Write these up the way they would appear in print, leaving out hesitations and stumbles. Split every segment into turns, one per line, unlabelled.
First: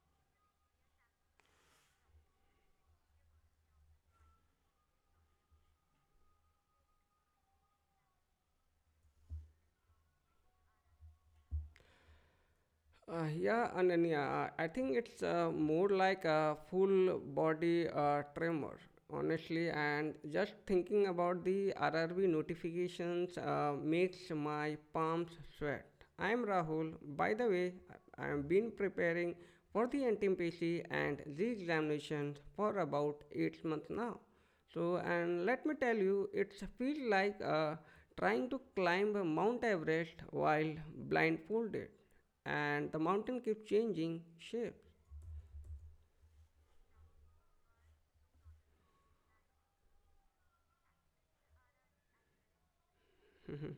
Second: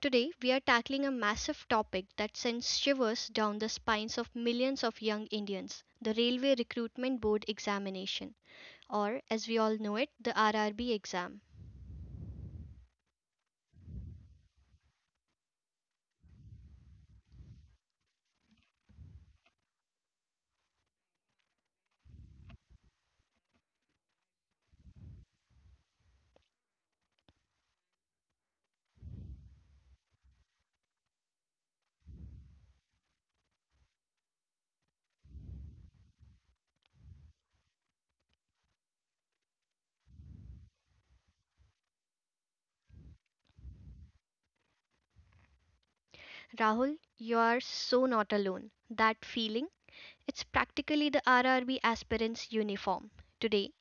Today, we are tackling a massive topic that sends shivers down the spines of millions of young Indians the Railway Recruitment Board examination, or as we all know it, the RRB exam.
Yeah, Ananya, I think it's more like a full body tremor, honestly. And just thinking about the RRB notifications makes my palms sweat. I'm Rahul. By the way, I have been preparing for the NTPC and the examinations for about 8 months now. So, and let me tell you, it feels like trying to climb Mount Everest while blindfolded and the mountain keeps changing shapes.
Rahul, you are so not alone. That feeling, it's practically the RRB aspirant's uniform. Today,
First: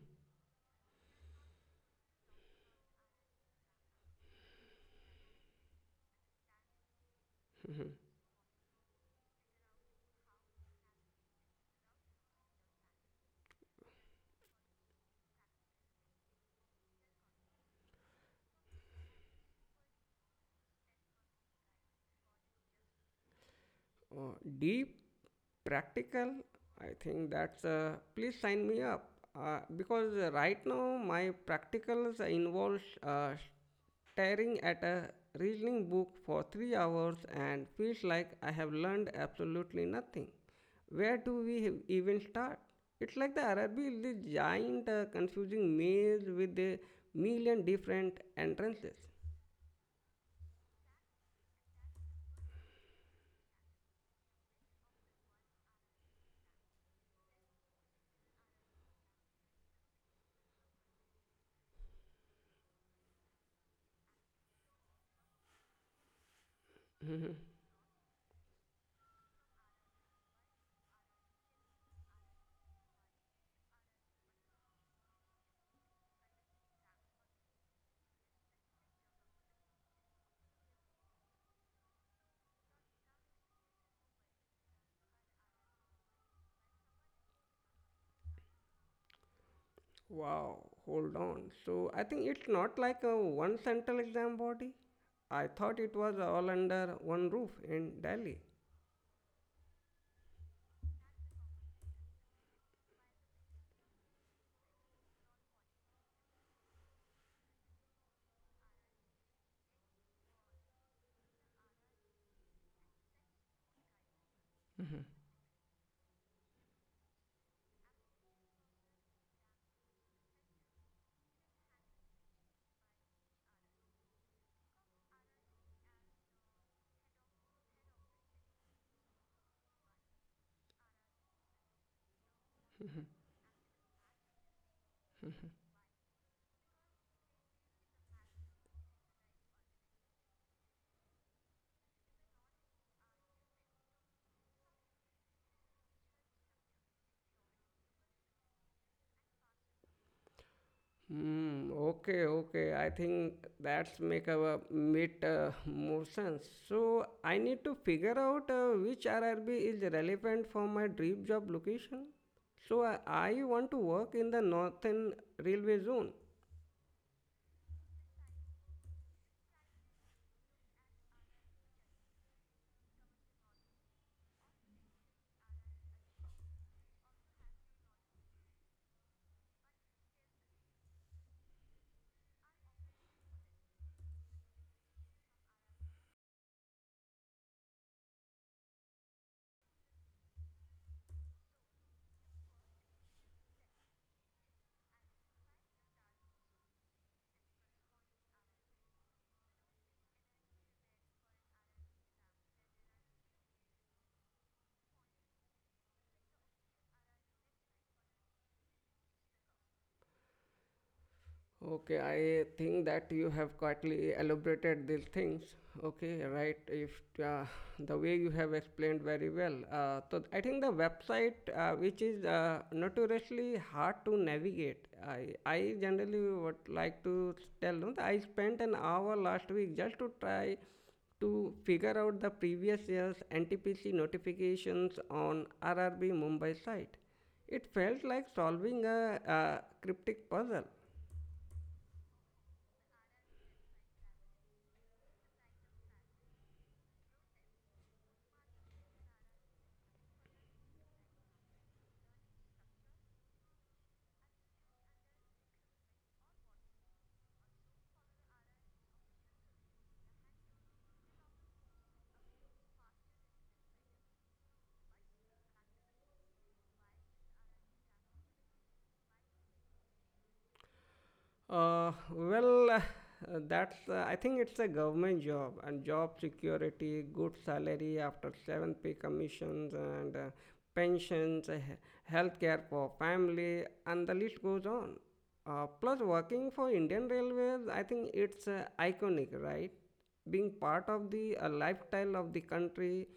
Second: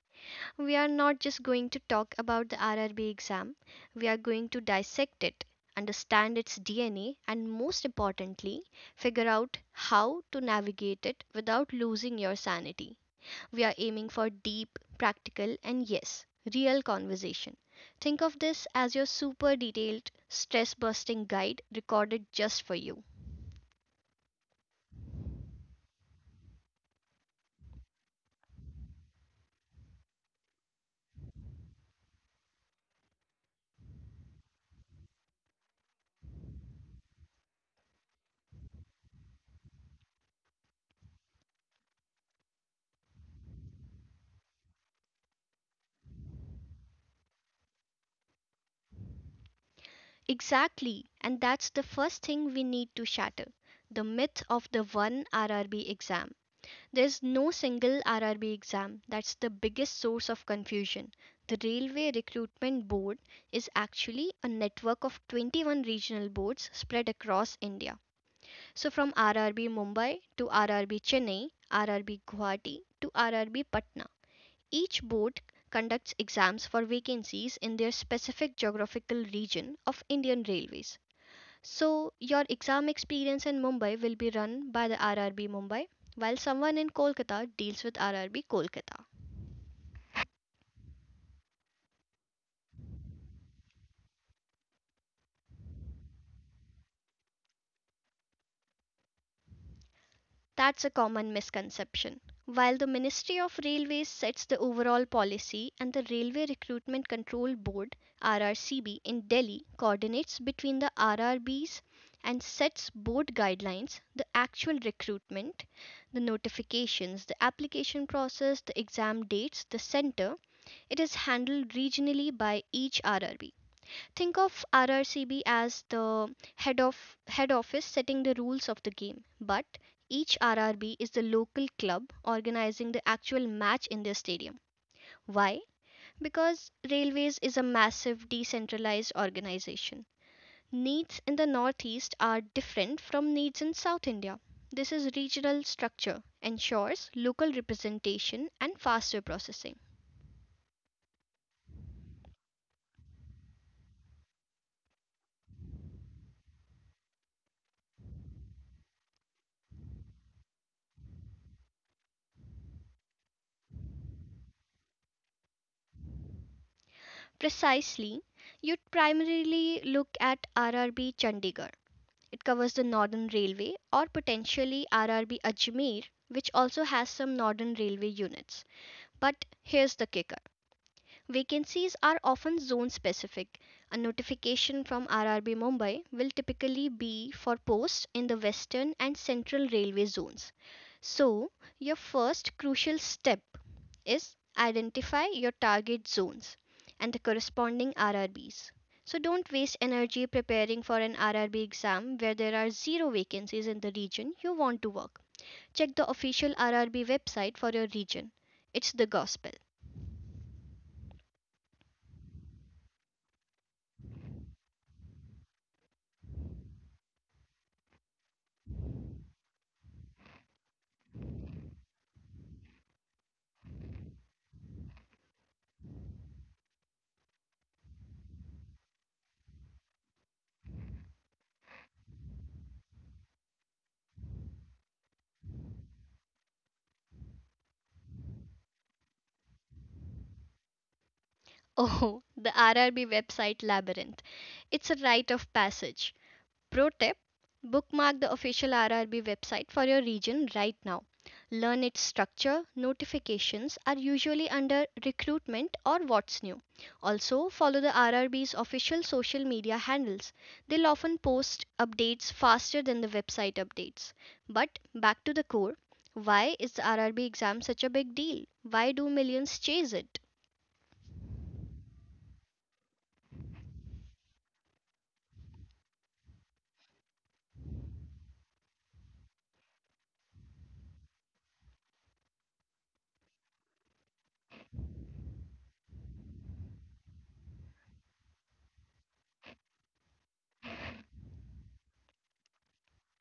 we are not just going to talk about the RRB exam, we are going to dissect it, understand its DNA, and most importantly, figure out how to navigate it without losing your sanity. We are aiming for deep, practical, and yes, real conversation. Think of this as your super detailed, stress busting guide recorded just for you.
Uh, Deep, practical. I think that's. Please sign me up because right now my practicals involves staring at a reasoning book for 3 hours and feels like I have learned absolutely nothing. Where do we have even start? It's like the Arabi is this giant, confusing maze with a million different entrances.
Exactly, and that's the first thing we need to shatter the myth of the one RRB exam. There's no single RRB exam. That's the biggest source of confusion. The Railway Recruitment Board is actually a network of 21 regional boards spread across India. So from RRB Mumbai to RRB Chennai, RRB Guwahati to RRB Patna. Each board conducts exams for vacancies in their specific geographical region of Indian Railways. So, your exam experience in Mumbai will be run by the RRB Mumbai, while someone in Kolkata deals with RRB Kolkata.
Wow, hold on. So I think it's not like a one central exam body. I thought it was all under one roof in Delhi.
That's a common misconception. While the Ministry of Railways sets the overall policy and the Railway Recruitment Control Board RRCB in Delhi coordinates between the RRBs and sets board guidelines, the actual recruitment, the notifications, the application process, the exam dates, the center, it is handled regionally by each RRB. Think of RRCB as the head of head office setting the rules of the game, but each RRB is the local club organizing the actual match in their stadium. Why? Because Railways is a massive decentralized organization. Needs in the Northeast are different from needs in South India. This is regional structure, ensures local representation and faster processing.
Hmm. Okay. Okay. I think that's make a bit more sense. So I need to figure out which RRB is relevant for my dream job location. So I want to work in the northern railway zone.
Precisely, you'd primarily look at RRB Chandigarh. It covers the Northern Railway or potentially RRB Ajmer, which also has some Northern Railway units. But here's the kicker vacancies are often zone specific. A notification from RRB Mumbai will typically be for posts in the Western and Central Railway zones. So, your first crucial step is identify your target zones and the corresponding RRBs. So, don't waste energy preparing for an RRB exam where there are zero vacancies in the region you want to work. Check the official RRB website for your region. It's the gospel.
Okay, I think that you have quietly elaborated these things. Okay, right. If uh, the way you have explained very well. So I think the website, which is notoriously hard to navigate, I generally would like to tell you that I spent an hour last week just to try to figure out the previous year's NTPC notifications on RRB Mumbai site. It felt like solving a cryptic puzzle.
Oh, the RRB website labyrinth. It's a rite of passage. Pro tip bookmark the official RRB website for your region right now. Learn its structure. Notifications are usually under recruitment or what's new. Also, follow the RRB's official social media handles. They'll often post updates faster than the website updates. But back to the core why is the RRB exam such a big deal? Why do millions chase it?
Well, that's I think it's a government job and job security, good salary after seven pay commissions and pensions, health care for family, and the list goes on. Plus, working for Indian Railways, I think it's iconic, right? Being part of the lifestyle of the country.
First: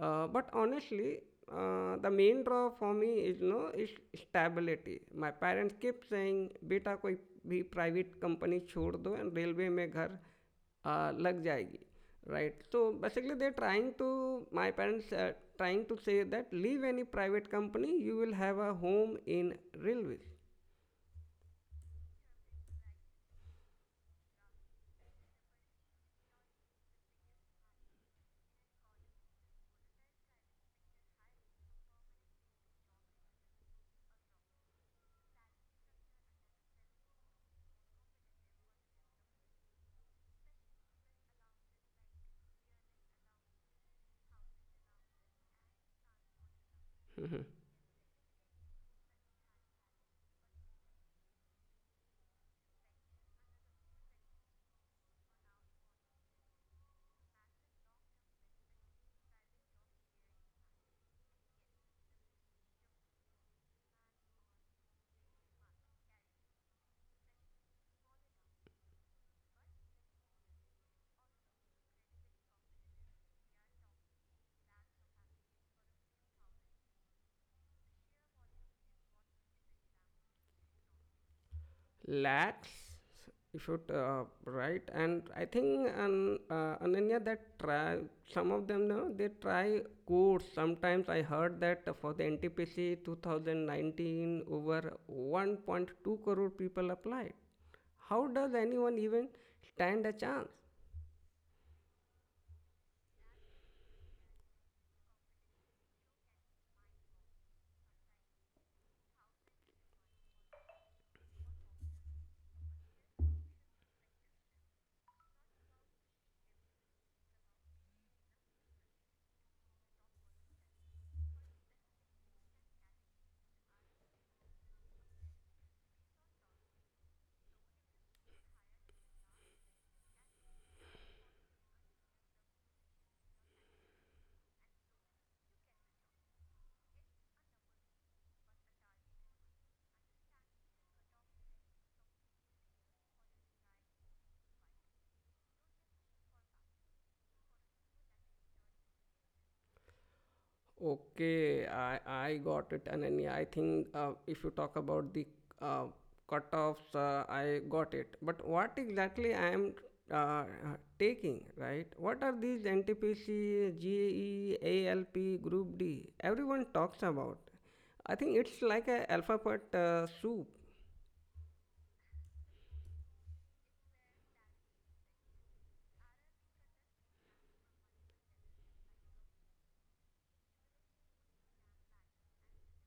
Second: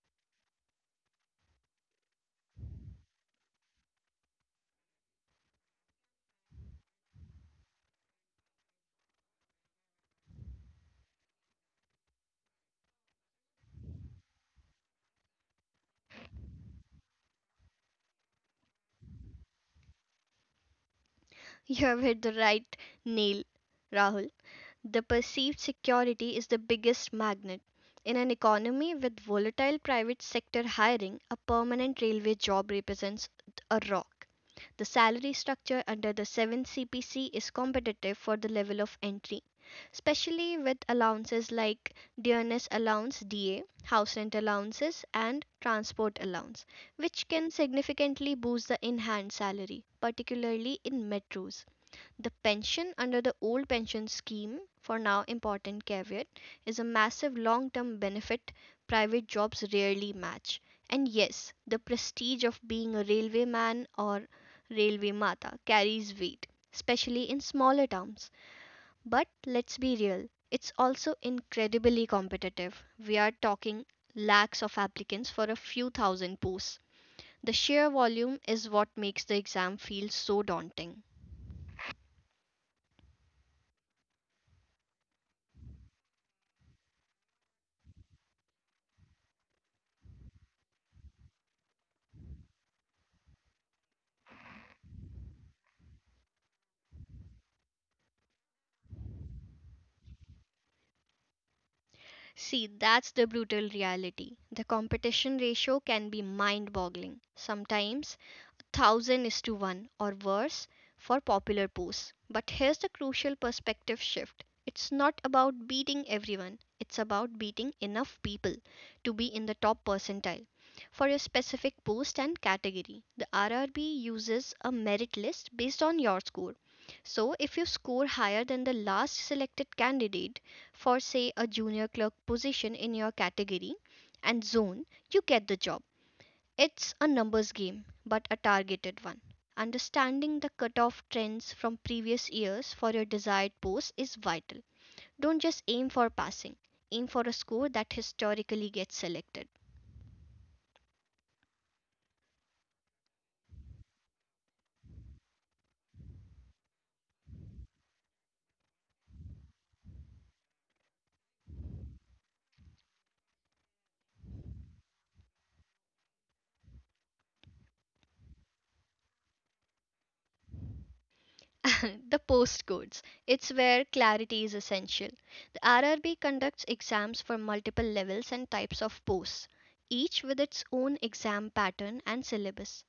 But honestly, the main draw for me is, no, is stability. My parents keep saying, "बेटा कोई भी private company छोड़ दो and railway में घर लग जाएगी, right? So basically they're trying to my parents are trying to say that leave any private company, you will have a home in railway."
You have hit the right nail, Rahul. The perceived security is the biggest magnet. In an economy with volatile private sector hiring, a permanent railway job represents a rock. The salary structure under the Seventh CPC is competitive for the level of entry, especially with allowances like dearness allowance DA, house rent allowances, and transport allowance, which can significantly boost the in hand salary, particularly in metros. The pension under the old pension scheme, for now important caveat, is a massive long term benefit private jobs rarely match. And yes, the prestige of being a railway man or railway mata carries weight, especially in smaller towns. But let's be real, it's also incredibly competitive. We are talking lakhs of applicants for a few thousand posts. The sheer volume is what makes the exam feel so daunting.
Lakhs, you should write, and I think Ananya that try some of them know they try course. Sometimes I heard that for the NTPC 2019 over 1.2 crore people applied. How does anyone even stand a chance?
See, that's the brutal reality. The competition ratio can be mind boggling. Sometimes thousand is to one or worse for popular posts. But here's the crucial perspective shift it's not about beating everyone, it's about beating enough people to be in the top percentile for your specific post and category. The RRB uses a merit list based on your score. So, if you score higher than the last selected candidate for, say, a junior clerk position in your category and zone, you get the job. It's a numbers game, but a targeted one. Understanding the cutoff trends from previous years for your desired post is vital. Don't just aim for passing, aim for a score that historically gets selected.
Okay, I got it. And then, yeah, I think if you talk about the uh, cutoffs, I got it. But what exactly I am uh, taking, right? What are these NTPC, GAE, ALP, Group D? Everyone talks about. I think it's like a alphabet soup.
The postcodes. It's where clarity is essential. The RRB conducts exams for multiple levels and types of posts, each with its own exam pattern and syllabus.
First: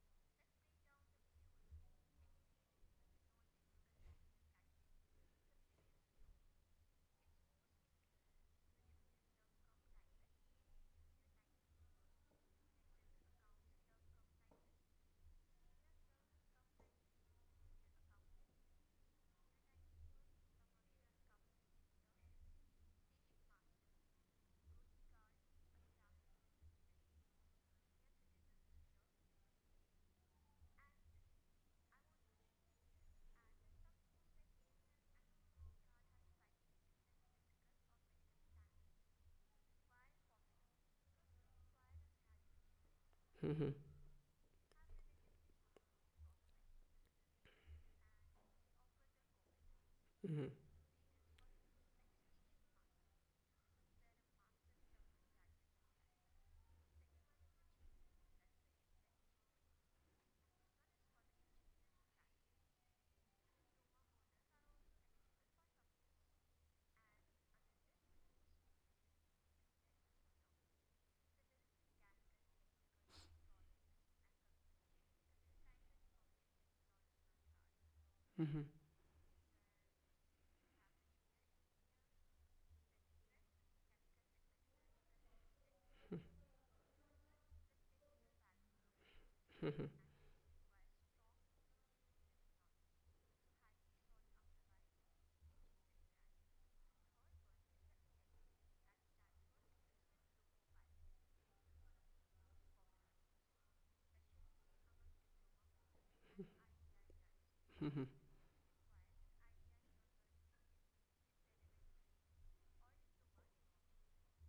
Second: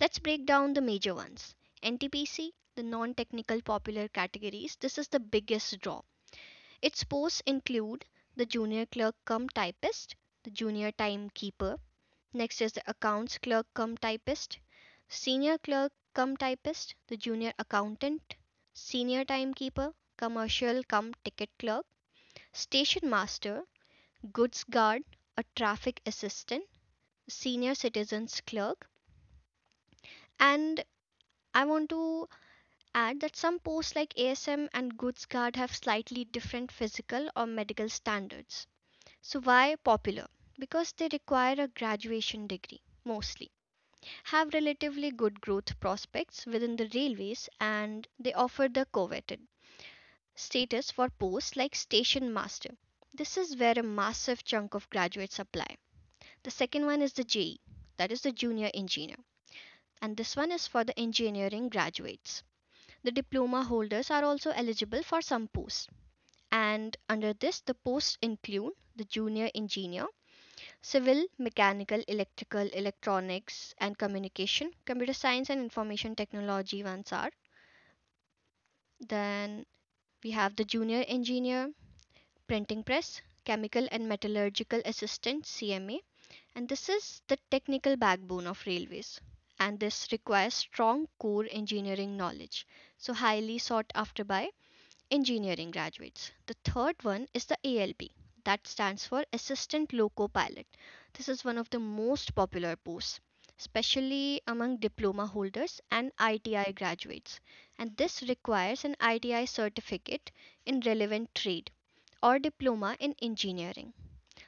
Let's break down the major ones. NTPC, the non technical popular categories, this is the biggest draw. Its posts include the junior clerk cum typist, the junior timekeeper, next is the accounts clerk cum typist, senior clerk cum typist, the junior accountant, senior timekeeper, commercial cum ticket clerk, station master, goods guard, a traffic assistant, senior citizens clerk, and I want to add that some posts like ASM and Goods Guard have slightly different physical or medical standards. So, why popular? Because they require a graduation degree mostly, have relatively good growth prospects within the railways, and they offer the coveted
Mhm, mhm,
status for posts like station master. This is where a massive chunk of graduates apply. The second one is the JE, that is the junior engineer, and this one is for the engineering graduates. The diploma holders are also eligible for some posts, and under this, the posts include the junior engineer, civil, mechanical, electrical, electronics, and communication, computer science and information technology ones are.
mhm,
Then we have the junior engineer, printing press, chemical and metallurgical assistant, CMA, and this is the technical backbone of railways. And
mhm,
this requires strong core engineering knowledge, so highly sought after by engineering graduates. The third one is the ALP, that stands for Assistant Loco Pilot. This is one of the most popular posts, especially among diploma holders and ITI graduates. And
mhm.
this requires an ITI certificate in relevant trade or diploma in engineering.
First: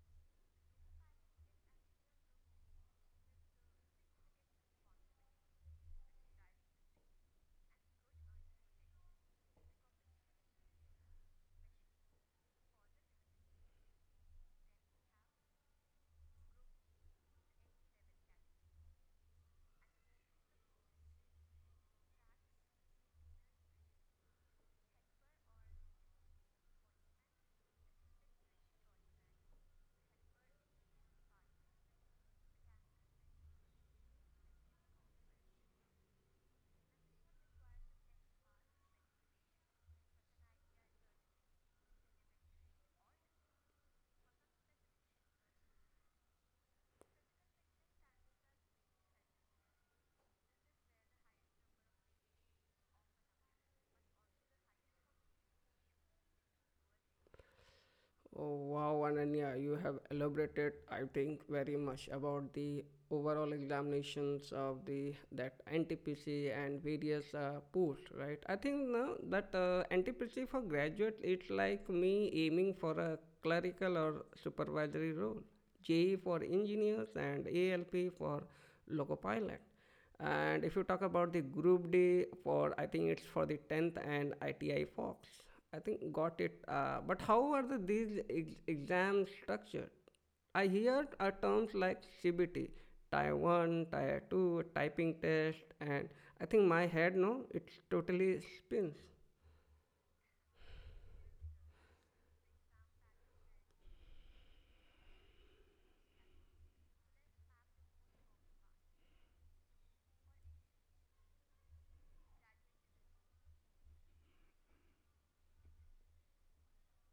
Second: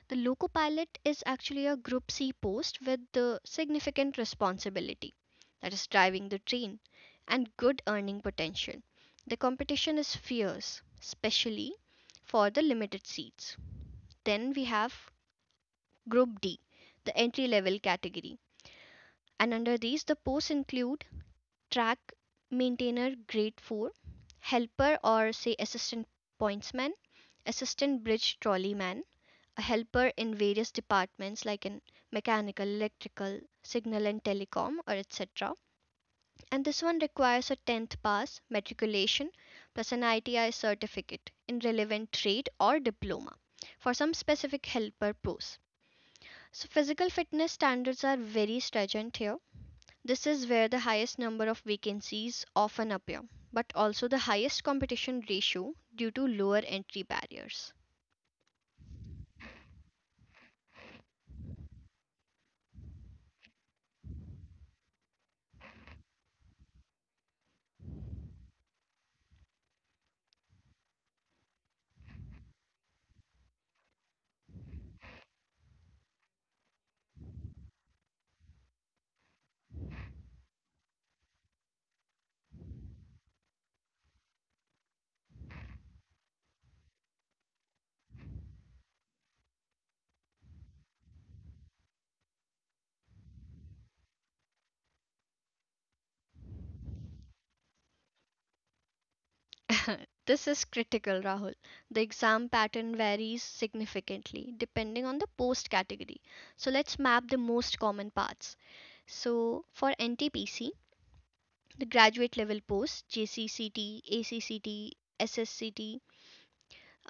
The Loco Pilot is actually a Group C post with the significant responsibility, that is, driving the train, and good earning potential. The competition is fierce, especially for the limited seats. Then we have Group D, the entry level category, and under these, the posts include track maintainer grade 4, helper or say assistant pointsman, assistant bridge trolley man, a helper in various departments like in mechanical, electrical, signal and telecom or etc. And this one requires a 10th pass matriculation plus an ITI certificate in relevant trade or diploma for some specific helper posts. So physical fitness standards are very stringent here. This is where the highest number of vacancies often appear, but also the highest competition ratio due to lower entry barriers.
Oh, wow, Ananya, you have elaborated, I think, very much about the overall examinations of the that NTPC and various posts, right? I think now that NTPC for graduate, it's like me aiming for a clerical or supervisory role, JE for engineers, and ALP for loco pilot. And if you talk about the Group D for, I think it's for the 10th and ITI Fox. I think got it. But how are these exams structured? I hear terms like CBT, Tier 1, Tier 2, typing test, and I think my head, no, it totally spins.
This is critical, Rahul. The exam pattern varies significantly depending on the post category. So let's map the most common parts. So for NTPC, the graduate level post, JCCT, ACCT, SSCT,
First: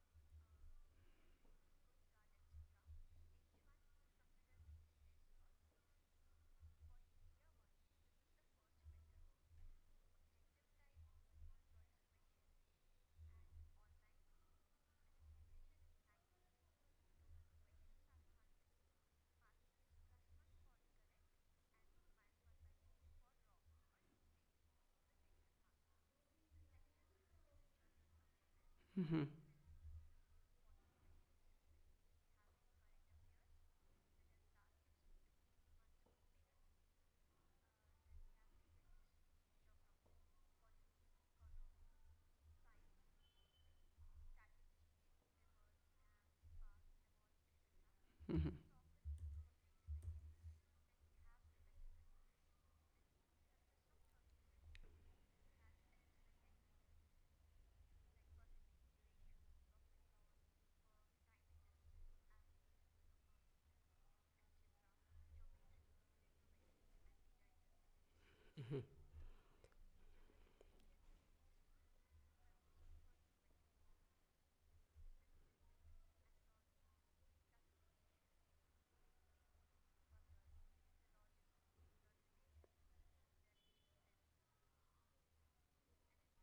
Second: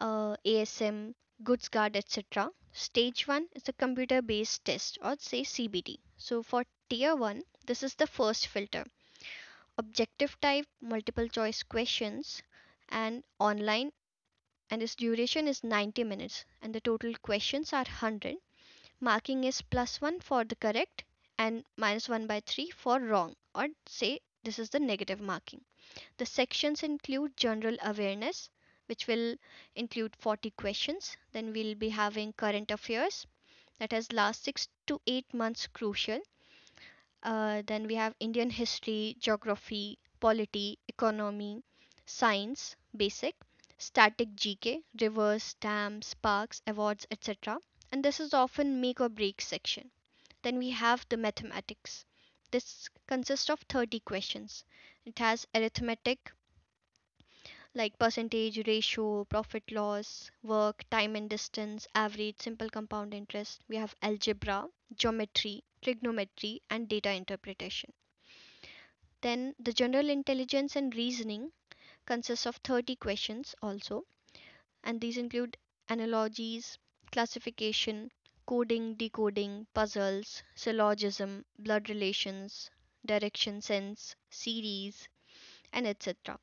ASM, Goods Guard, etc. Stage 1 is a computer based test or say CBT. So for tier 1, this is the first filter. Objective type, multiple choice questions, and online, and its duration is 90 minutes and the total questions are 100, marking is plus 1 for the correct and minus 1 by 3 for wrong or say this is the negative marking. The sections include general awareness, which
Mhm,
will include 40 questions, then we'll be having current affairs that has last 6 to 8 months crucial, then we have Indian history, geography, polity, economy, science, basic, static GK, rivers, dams, parks, awards, etc. And this is often make or break section. Then we have the mathematics. This consists of 30 questions. It has arithmetic like percentage, ratio, profit loss, work, time and distance, average, simple compound interest. We have algebra, geometry, trigonometry, and data interpretation. Then the general intelligence and reasoning consists of 30 questions also, and these include analogies, classification, coding, decoding, puzzles, syllogism, blood relations, direction sense, series, and etc.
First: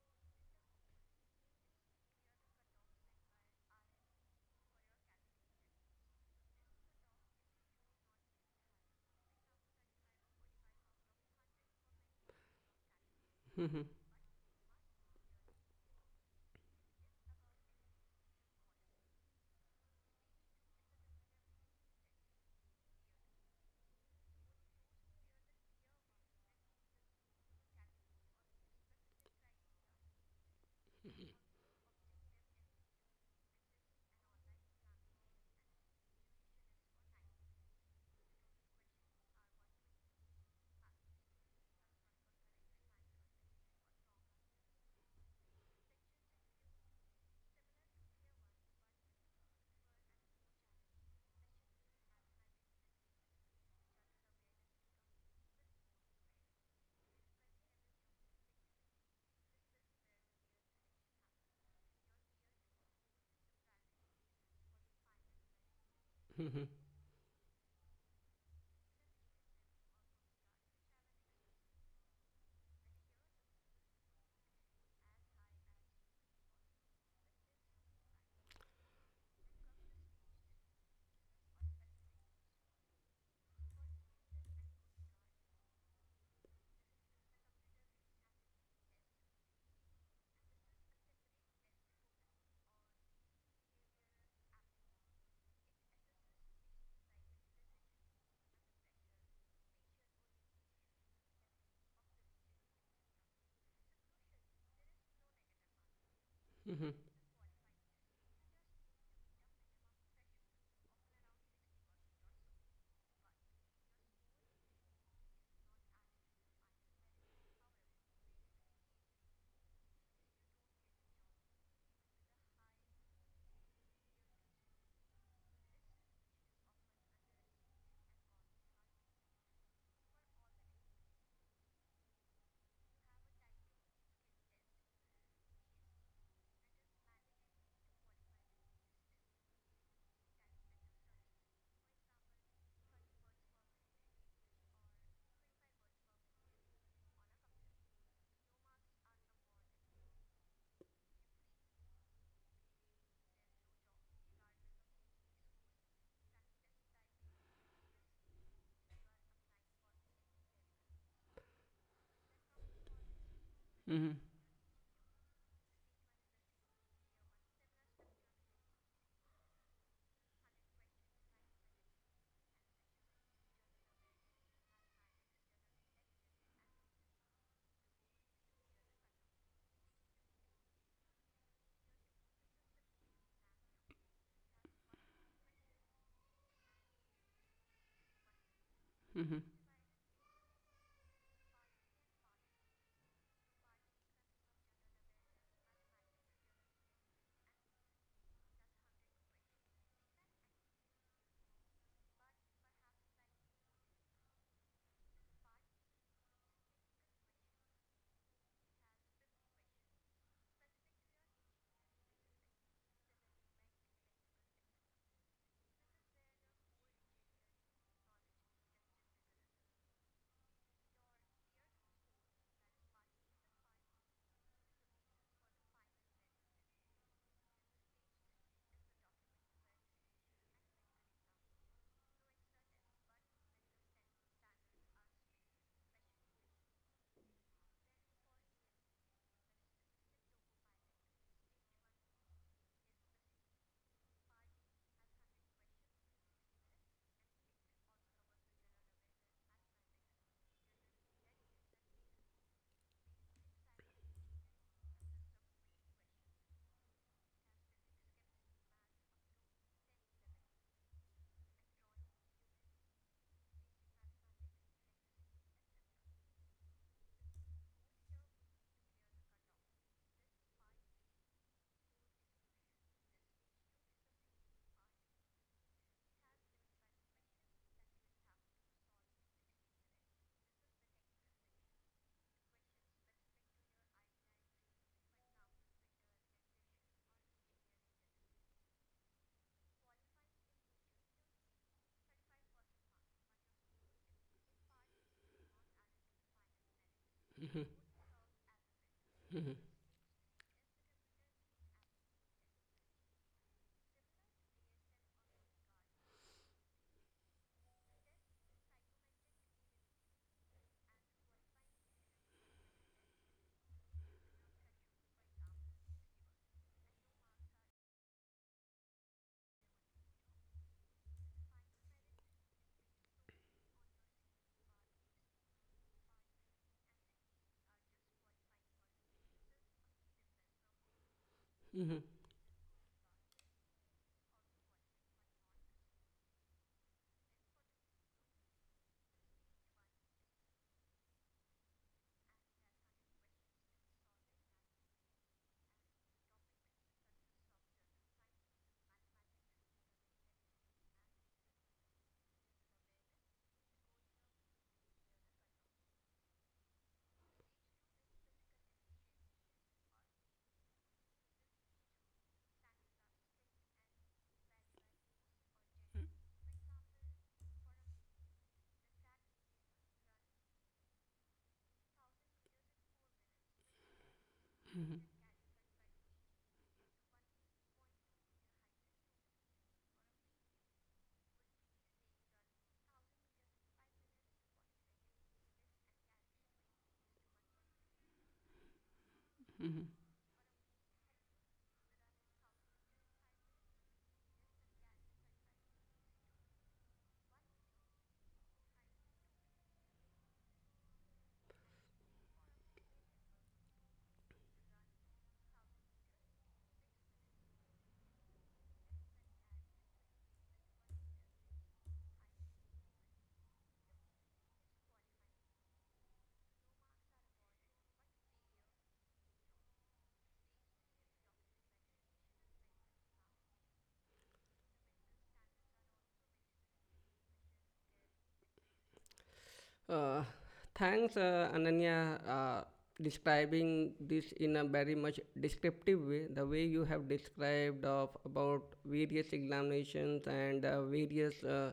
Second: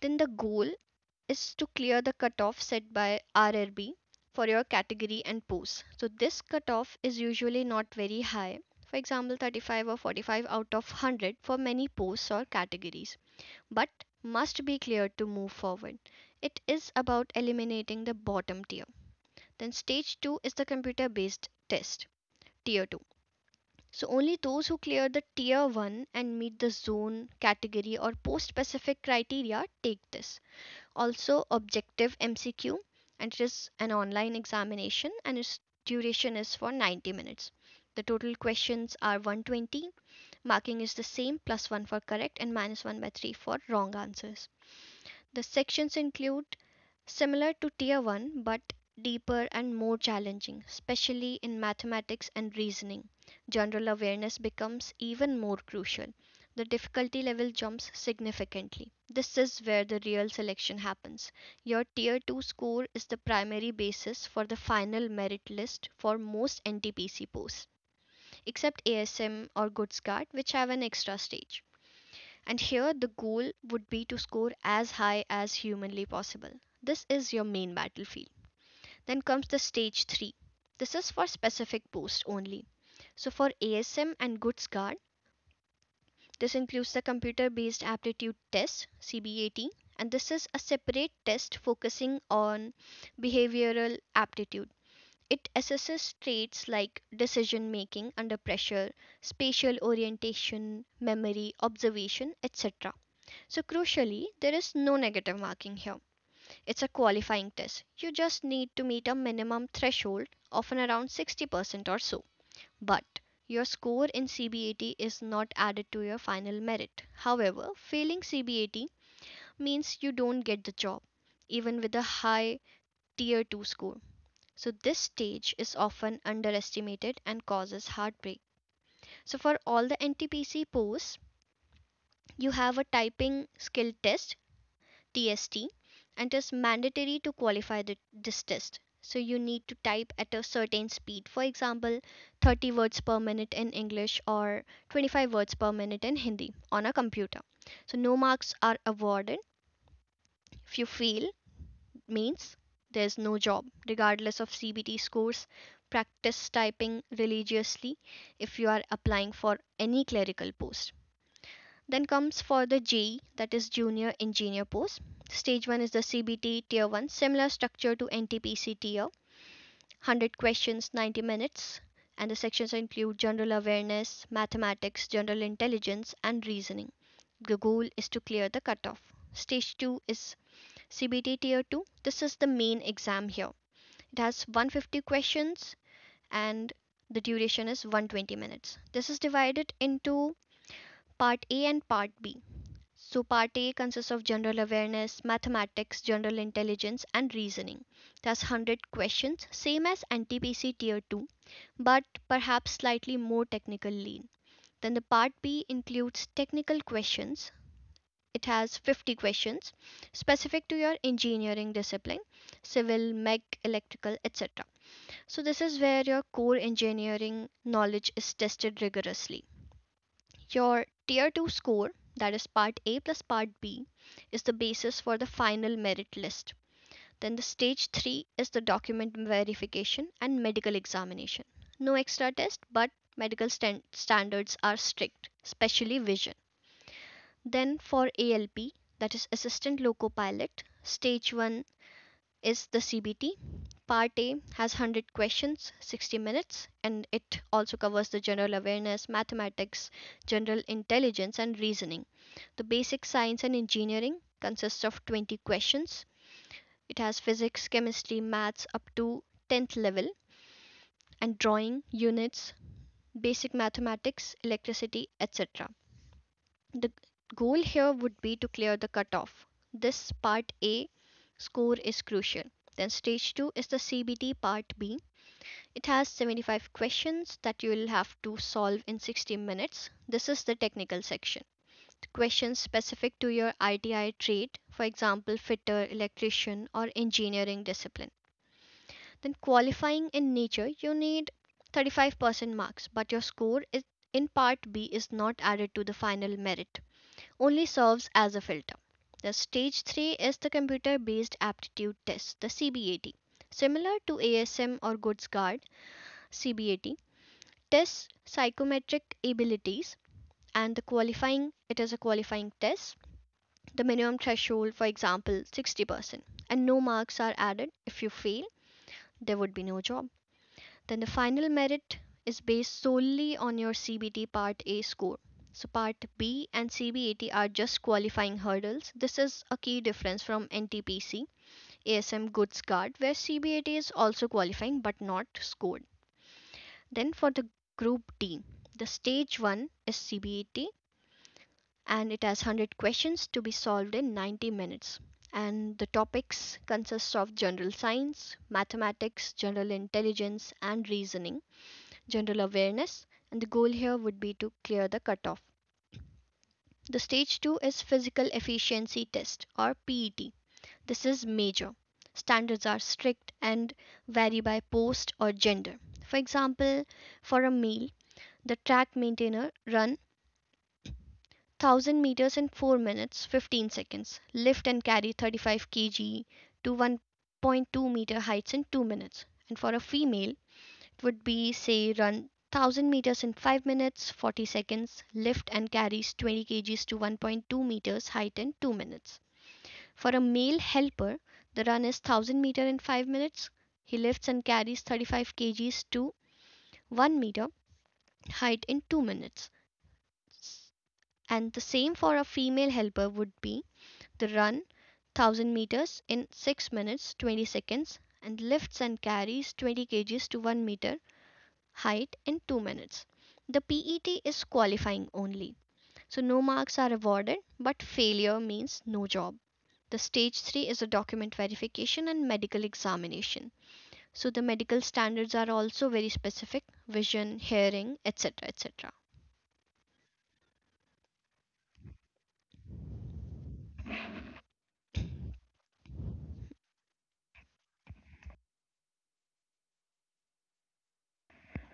Then the goal is to clear the cutoff set by RRB for your category and post. So this cutoff is usually not very high, for example 35 or 45 out of 100 for many posts or categories,
mhm,
but must be cleared to move forward. It is about eliminating the bottom tier. Then, stage 2 is the computer based test, tier 2. So, only those who clear the tier 1 and meet the zone, category, or post specific criteria take this. Also, objective MCQ, and it is an online examination, and its duration is for 90 minutes. The total questions are 120. Marking is the same, plus 1 for correct and minus 1 by 3 for wrong answers. The sections include similar to Tier 1 but deeper and more challenging, especially in mathematics and reasoning. General awareness becomes even more crucial. The difficulty level jumps significantly. This is where the real selection happens. Your Tier 2 score is the primary basis for the final merit list for most
mhm,
NTPC posts, except ASM or Good Start, which have an extra stage. And here the goal would be to score as high as humanly possible. This is your main battlefield. Then comes the stage 3. This is for specific posts only. So for ASM and Good Guard, this includes the computer based aptitude test CBAT, and this is a separate test focusing on behavioral aptitude. It assesses traits like decision making under pressure, spatial orientation, memory, observation, etc. So, crucially, there is no negative marking here. It's a
mhm,
qualifying test. You just need to meet a minimum threshold, often around 60% or so. But your score in CBAT is not added to your final merit. However, failing CBAT means you don't get the job, even with a high tier 2 score. So, this stage is often underestimated and causes heartbreak. So, for all the NTPC posts, you have a typing skill test TST, and it is mandatory to qualify this test. So you need to type at a certain speed. For example, 30 words per minute in English or 25 words per minute in Hindi on a computer. So no marks are awarded. If you fail, means there's no job, regardless of CBT scores. Practice typing religiously if you are applying for any clerical post. Then comes for the G, that is
mhm,
junior
mhm,
engineer post. Stage 1 is the CBT tier 1, similar structure to NTPC tier, 100 questions, 90 minutes, and the sections include general awareness, mathematics, general intelligence, and reasoning. The goal is to clear the cutoff. Stage 2 is CBT tier 2. This is the main exam here. It has 150 questions, and the duration is 120 minutes. This is
mhm,
divided into part A and part B. So, part A consists of general awareness, mathematics, general intelligence, and reasoning. That's 100 questions, same as NTPC Tier 2, but perhaps slightly more technical lean. Then the part B includes technical questions. It has 50 questions specific to your engineering discipline, civil, mech, electrical, etc. So, this is where your core engineering knowledge is tested rigorously. Your Tier 2 score, that is Part A plus Part B, is the basis for the final merit list. Then the Stage 3 is the document verification and medical examination. No extra test, but medical standards are strict, especially vision. Then for ALP, that is Assistant Loco Pilot, Stage 1 is the CBT. Part A has 100 questions, 60 minutes, and it also covers the general awareness, mathematics, general intelligence, and reasoning. The basic science and engineering consists of 20 questions. It has physics, chemistry, maths up to 10th level, and drawing, units, basic mathematics, electricity, etc. The goal here would be to clear the cutoff. This part A score is crucial. Then stage 2 is the CBT part B. It has 75 questions that you will have to solve in 60 minutes. This is the technical section. The questions specific to your ITI trade, for example fitter, electrician or engineering discipline. Then qualifying in nature, you need 35% marks, but your score is in part B is not added to the final merit, only serves as a filter. The
mhm,
stage 3 is the computer based aptitude test, the CBAT. Similar to ASM or Goods Guard, CBAT tests psychometric abilities, and the qualifying, it is a qualifying test. The minimum threshold, for example, 60%, and no marks are added. If you fail, there would be no job. Then the final merit is based solely on your CBT Part A score. So Part B and CBAT are just qualifying hurdles. This is a key difference from NTPC,
mhm,
ASM Goods Card, where CBAT is also qualifying but not scored. Then for the Group D, the stage 1 is CBAT, and it has 100 questions to be solved in 90 minutes. And the topics consist of general science, mathematics, general intelligence, and reasoning, general awareness, and the goal here would be to clear the cutoff. The stage 2 is physical efficiency test or PET. This is major. Standards are strict and vary by post or gender. For example, for a male, the track maintainer run 1000 meters in 4 minutes 15 seconds, lift and
mhm,
carry 35 kg to 1.2 meter heights in 2 minutes. And for a female, would be say run 1000 meters in 5 minutes 40 seconds, lift and carries 20 kgs to 1.2 meters height in 2 minutes.
mhm.
For a male helper, the run is 1000 meter in 5 minutes, he lifts and carries 35 kgs to 1 meter height in 2 minutes, and the same for a female helper would be the run 1000 meters in 6 minutes 20 seconds, and lifts and carries 20 kgs to 1 meter height in 2 minutes. The PET is qualifying only, so no marks are awarded, but failure means no job. The stage 3 is a document verification and medical examination. So the medical standards are also very specific, vision, hearing, etc. etc.
Uh, Thanks, Ananya, describing this in a very much descriptive way. The way you have described of about various examinations and various, uh,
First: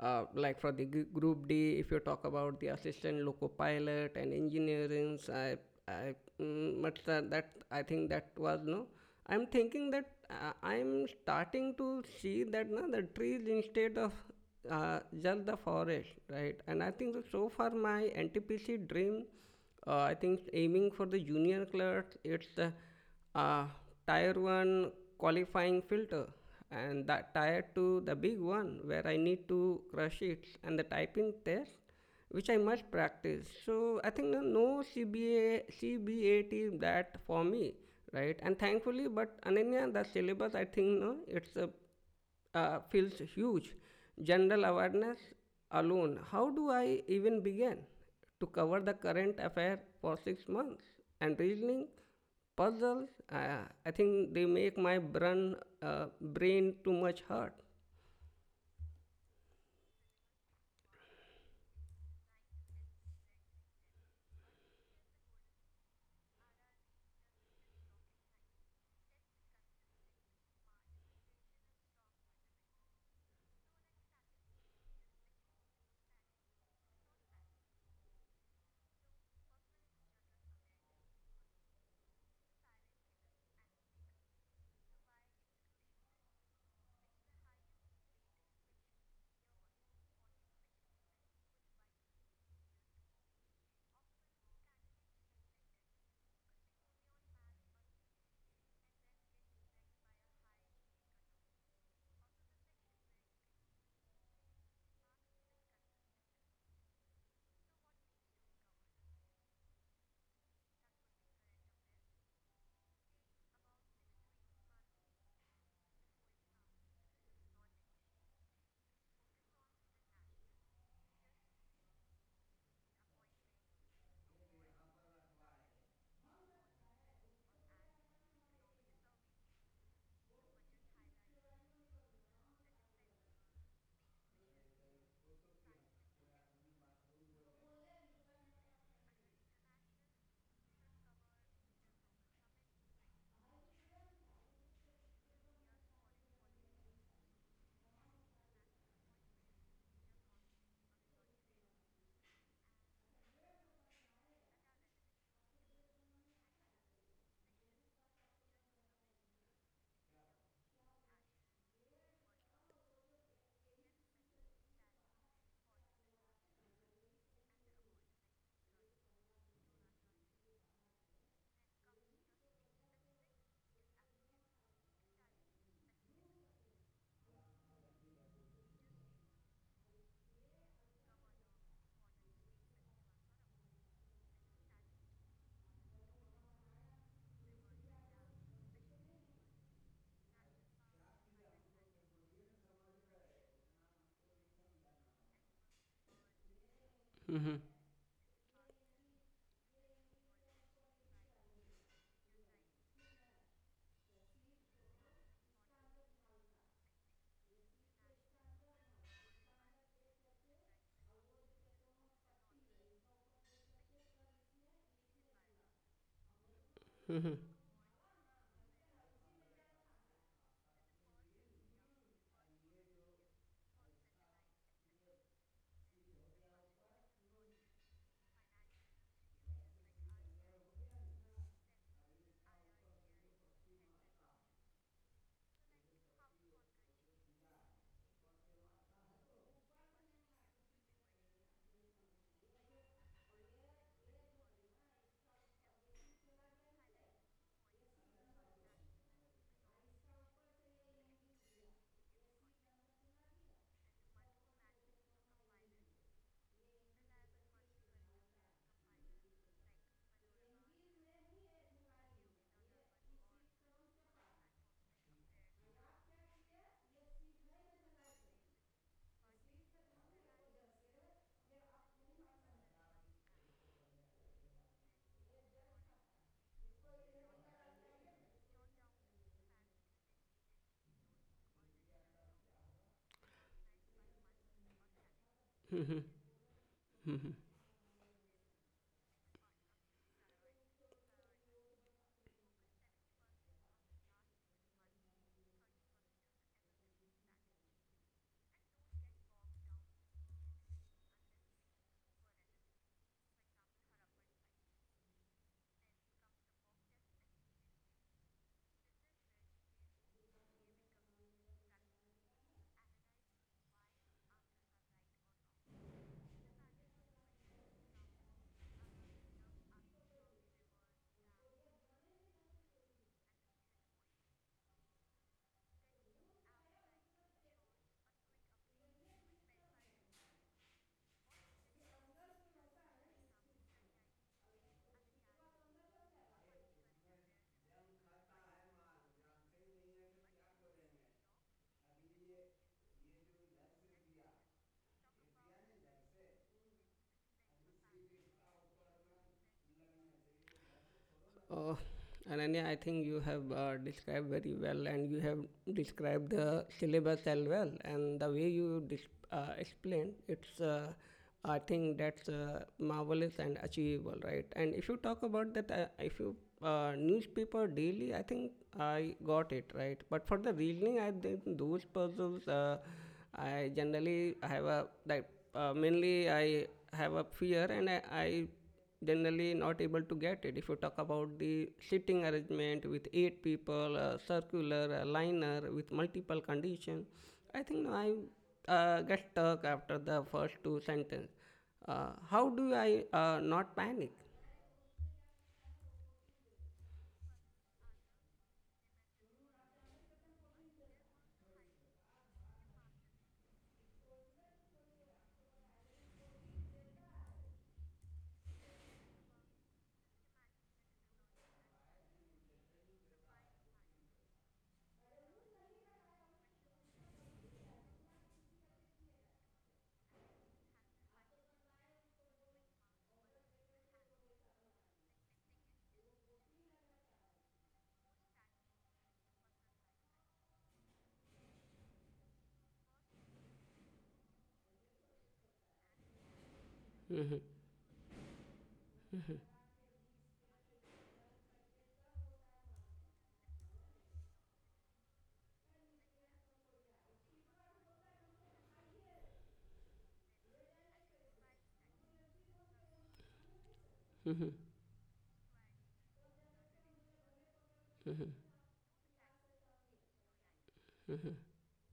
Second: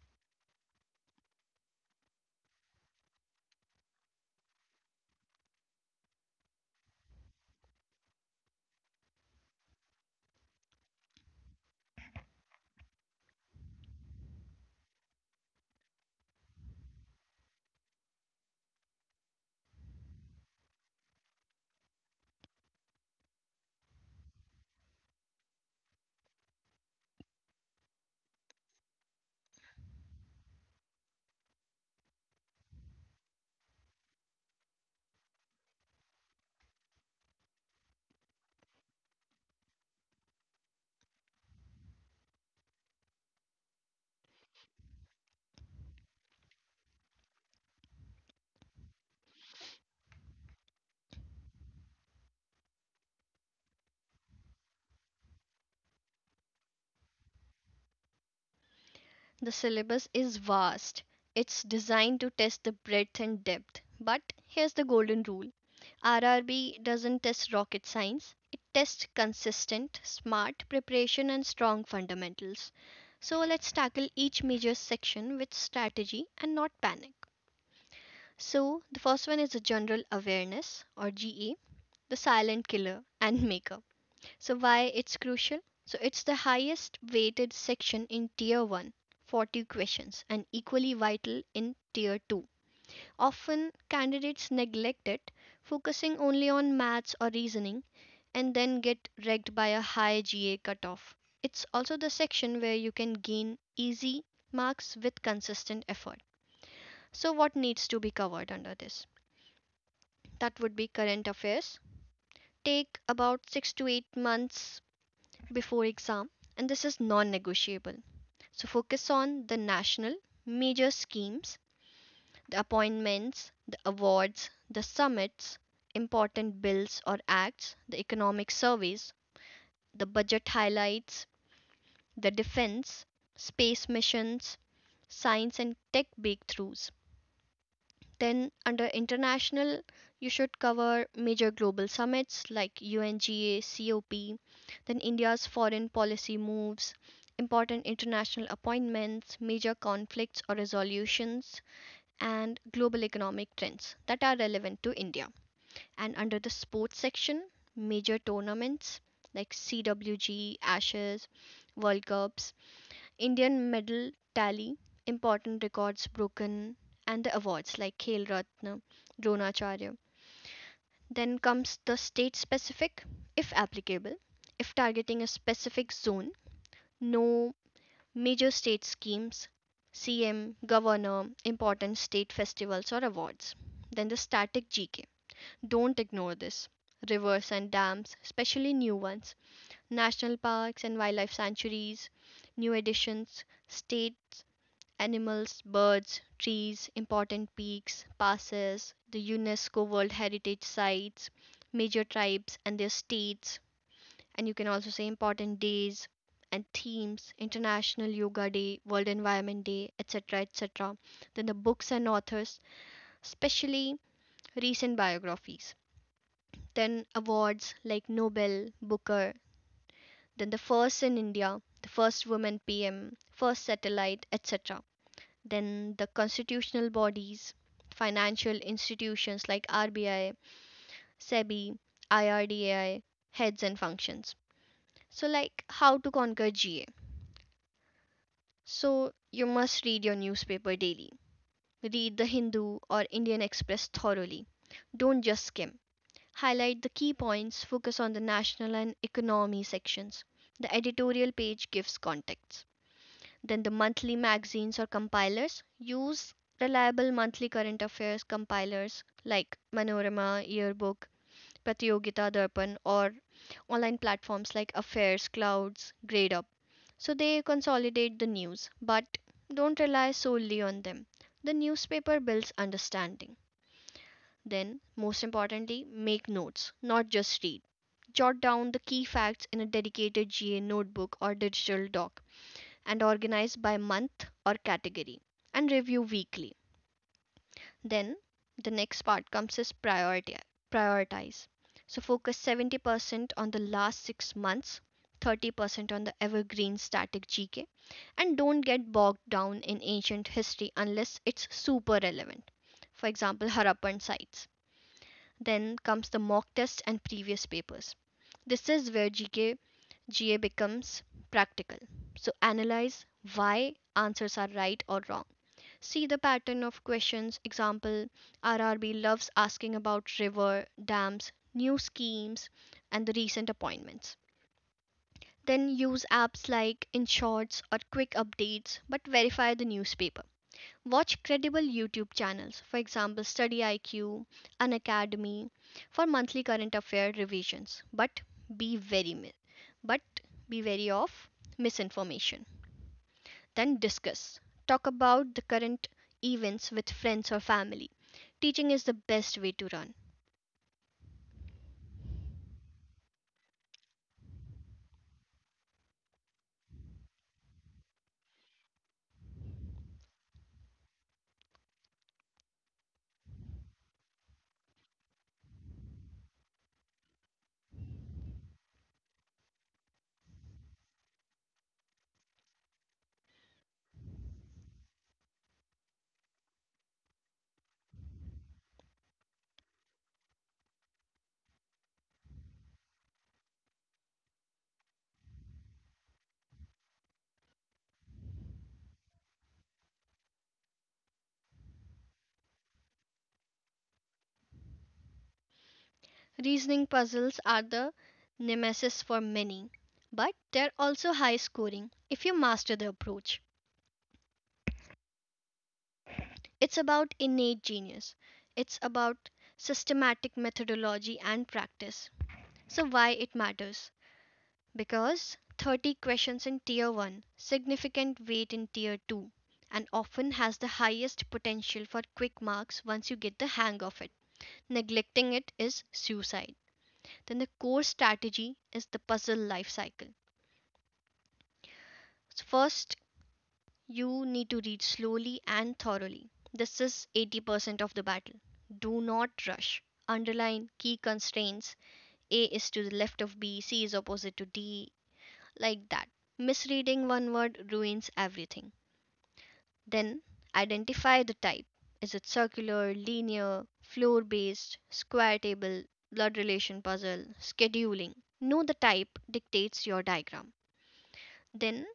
uh, like for the Group D, if you talk about the assistant loco pilot and engineering, I, but that I think that was no. I'm thinking that I'm starting to see that the trees instead of just the forest, right? And I think that so far my NTPC dream, I think aiming for the junior clerks, it's the uh, Tier 1 qualifying filter, and that Tier 2 the big one where I need to crush it, and the typing test which I must practice. So I think no, no CBA, CBAT that for me, right? And thankfully, but Ananya, the syllabus, I think no, it's a feels huge. General awareness alone. How do I even begin to cover the current affair for 6 months? And reasoning, puzzles, I think they make my brain too much hurt.
The syllabus is vast. It's designed to test the breadth and depth. But here's the golden rule: RRB doesn't test rocket science, it tests consistent, smart preparation and strong fundamentals. So let's tackle each major section with strategy and not panic. So, the first one is the general awareness or GA, the silent killer and maker. So why it's crucial? So it's the highest weighted section in tier 1, 40 questions, and equally vital in tier 2. Often candidates neglect it, focusing only on maths or reasoning, and then get wrecked by a high GA cutoff. It's also the section where you can gain easy marks with consistent effort. So, what needs to be covered under this? That would be current affairs. Take about 6 to 8 months before exam, and this is non-negotiable. So focus on the national major schemes, the appointments, the awards, the summits, important bills or acts, the economic surveys, the budget highlights, the defense, space missions, science and tech breakthroughs. Then, under international, you should cover major global summits like UNGA, COP, then India's foreign policy moves, important international appointments, major conflicts or resolutions, and global economic trends that are relevant to India. And under the sports section, major tournaments like CWG, Ashes, World Cups, Indian medal tally, important records broken, and the awards like Khel Ratna, Dronacharya. Then comes the state specific, if applicable, if targeting a specific zone, no major state schemes, CM, governor, important state festivals or awards. Then the static GK. Don't ignore this. Rivers and dams, especially new ones, national parks and wildlife sanctuaries, new additions, state animals, birds, trees, important peaks, passes, the UNESCO World Heritage Sites, major tribes and their states, and you can also say important days and themes, International Yoga Day, World Environment Day, etc. etc. Then the books and authors, especially recent biographies. Then awards like Nobel, Booker, then the first in India, the first woman PM, first satellite, etc. Then the constitutional bodies, financial institutions like RBI, SEBI, IRDAI, heads and functions. So, like how to conquer GA. So, you must read your newspaper daily. Read the Hindu or Indian Express thoroughly. Don't just skim. Highlight the key points, focus on the national and economy sections. The editorial page gives context. Then the monthly magazines or compilers, use reliable monthly current affairs compilers like Manorama, Yearbook, Pratyogita Darpan, or online platforms like Affairs, Clouds, GradeUp. So they consolidate the news, but don't rely solely on them. The newspaper builds understanding. Then, most importantly, make notes, not just read. Jot down the key facts in a dedicated GA notebook or digital doc, and organized by month or category, and review weekly. Then the next part comes is priority prioritize. So focus 70% on the last 6 months, 30% on the evergreen static GK, and don't get bogged down in ancient history unless it's super relevant. For example, Harappan sites. Then comes the mock test and previous papers. This is where GK, GA becomes practical. So analyze why answers are right or wrong. See the pattern of questions. Example, RRB loves asking about river, dams, new schemes, and the recent appointments. Then use apps like InShorts or Quick Updates, but verify the newspaper. Watch credible YouTube channels, for example, Study IQ, An Academy, for monthly current affair revisions. But be very but be wary of misinformation. Then discuss. Talk about the current events with friends or family. Teaching is the best way to run.
Uh, Ananya, I think you have described very well, and you have described the syllabus as well. And the way you explained, it's I think that's marvelous and achievable, right? And if you talk about that, if you newspaper daily, I think I got it right. But for the reasoning, I think those puzzles, I generally have a like mainly I have a fear, and I generally not able to get it. If you talk about the sitting arrangement with eight people, a circular, a liner with multiple condition, I think no, I get stuck after the first two sentences. How do I not panic?
Reasoning puzzles are the nemesis for many, but they're also high scoring if you master the approach. It's about innate genius. It's about systematic methodology and practice. So, why it matters? Because 30 questions in Tier 1, significant weight in Tier 2, and often has the highest potential for quick marks once you get the hang of it. Neglecting it is suicide. Then, the core strategy is the puzzle life cycle. So first, you need to read slowly and thoroughly. This is
Mm-hmm.
80% of the battle. Do not rush. Underline key constraints. A is to the left of B, C is opposite to D, like that. Misreading one word ruins everything. Then identify the type. Is it circular, linear, floor based, square table, blood relation puzzle, scheduling? Know the type dictates your diagram. Then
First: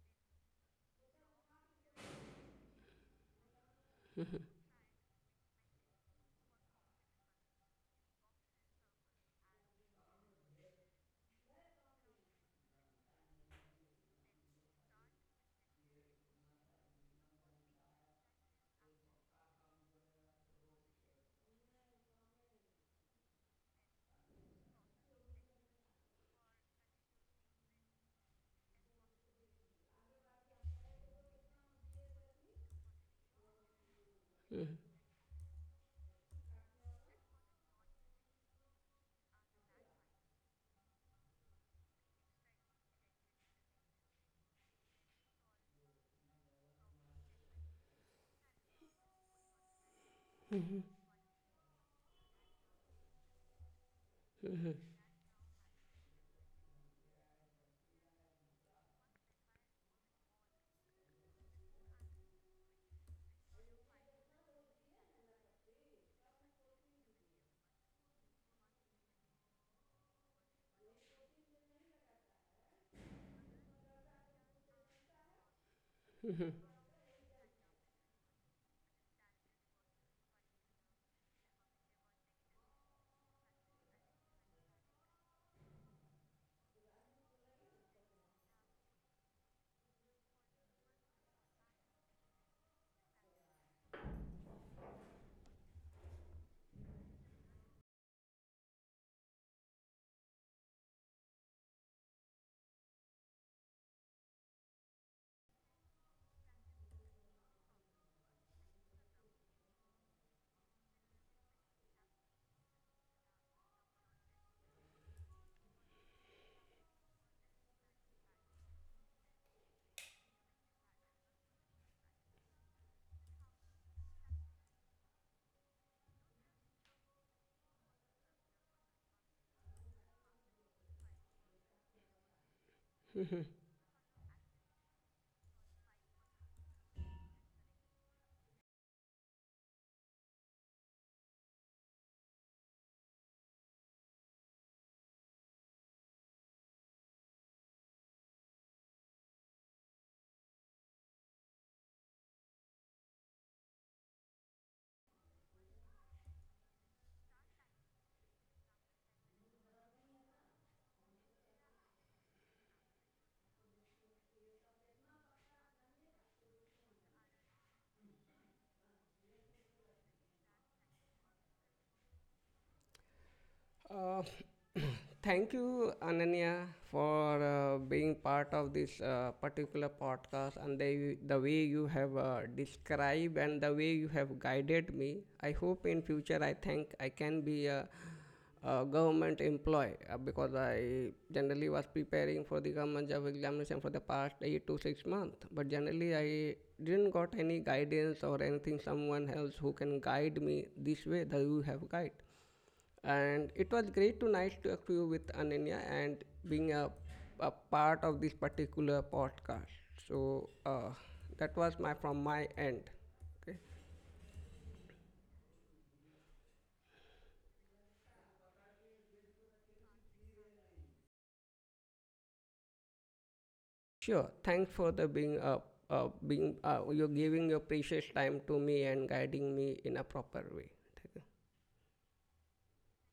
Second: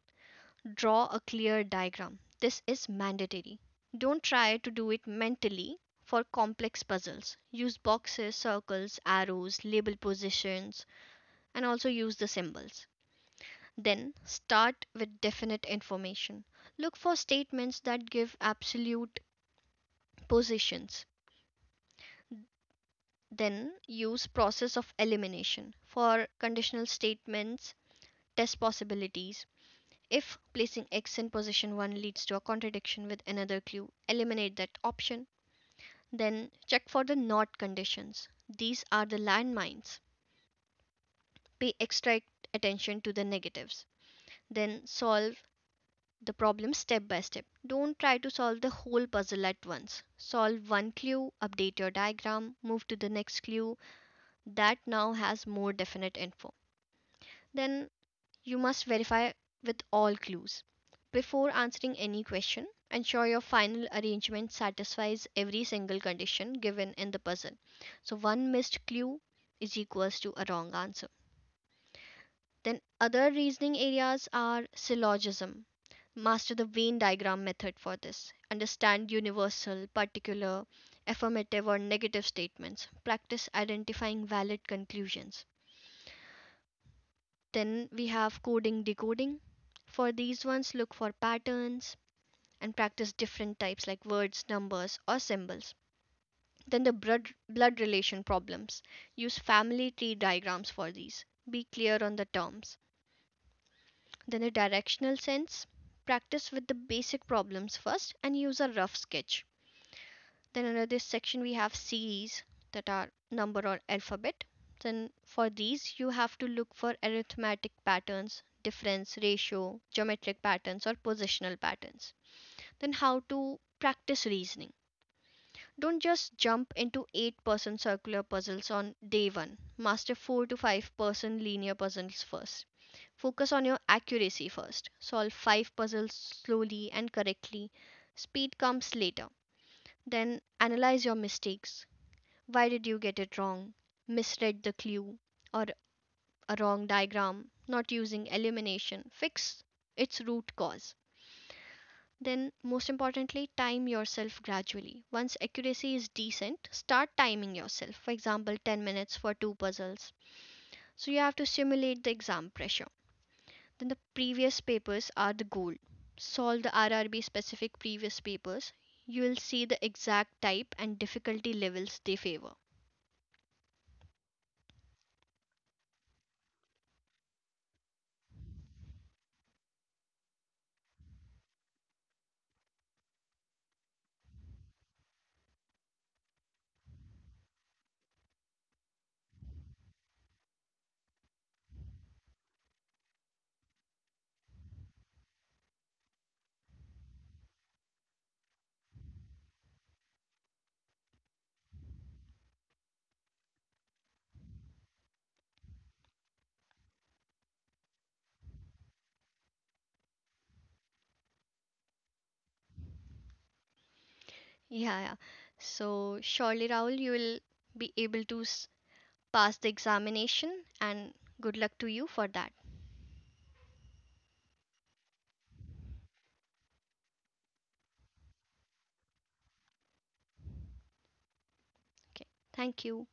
draw a clear diagram. This is mandatory. Don't try to do it mentally for complex puzzles. Use boxes, circles, arrows, label positions, and also use the symbols. Then start with definite information. Look for statements that give absolute positions. Then use process of elimination for conditional statements, test possibilities. If placing x in position 1 leads to a contradiction with another clue, eliminate that option. Then check for the not conditions. These are the landmines. Pay extra attention to the negatives. Then solve the problem step by step. Don't try to solve the whole puzzle at once. Solve one clue, update your diagram, move to the next clue that now has more definite info. Then you must verify with all clues. Before answering any question, ensure your final arrangement satisfies every single condition given in the puzzle. So one missed clue is equals to a wrong answer. Then other reasoning areas are syllogism. Master the Venn diagram method for this. Understand universal, particular, affirmative or negative statements. Practice identifying valid conclusions. Then we have coding decoding. For these ones, look for patterns and practice different types like words, numbers, or symbols. Then the blood relation problems. Use family tree diagrams for these. Be clear on the terms. Then the directional sense. Practice with the basic problems first and use a rough sketch. Then under this section we have series that are number or alphabet. Then for these you have to look for arithmetic patterns, difference, ratio, geometric patterns or positional patterns. Then how to practice reasoning. Don't just jump into 8% circular puzzles on day 1. Master 4 to 5% linear puzzles first. Focus on your accuracy first. Solve 5 puzzles slowly and correctly. Speed comes later. Then analyze your mistakes. Why did you get it wrong? Misread the clue, or a wrong diagram, not using elimination. Fix its root cause. Then, most importantly, time yourself gradually. Once accuracy is decent, start timing yourself. For example, 10 minutes for two puzzles. So, you have to simulate the exam pressure. Then, the previous papers are the goal. Solve the RRB specific previous papers. You will see the exact type and difficulty levels they favor.
Uh, Thank you, Ananya, for being part of this particular podcast and the way you have described and the way you have guided me. I hope in future I think I can be a government employee because I generally was preparing for the government job examination for the past 8 to 6 months. But generally I didn't got any guidance or anything. Someone else who can guide me this way that you have guided. And it was great to nice to talk to you with Ananya and being a part of this particular podcast. So that was my from my end. Okay.
Yeah, yeah. So surely, Rahul, you will be able to pass the examination, and good luck to you for that.
Sure. Thanks for the being being you're giving your precious time to me and guiding me in a proper way.
Okay, thank you.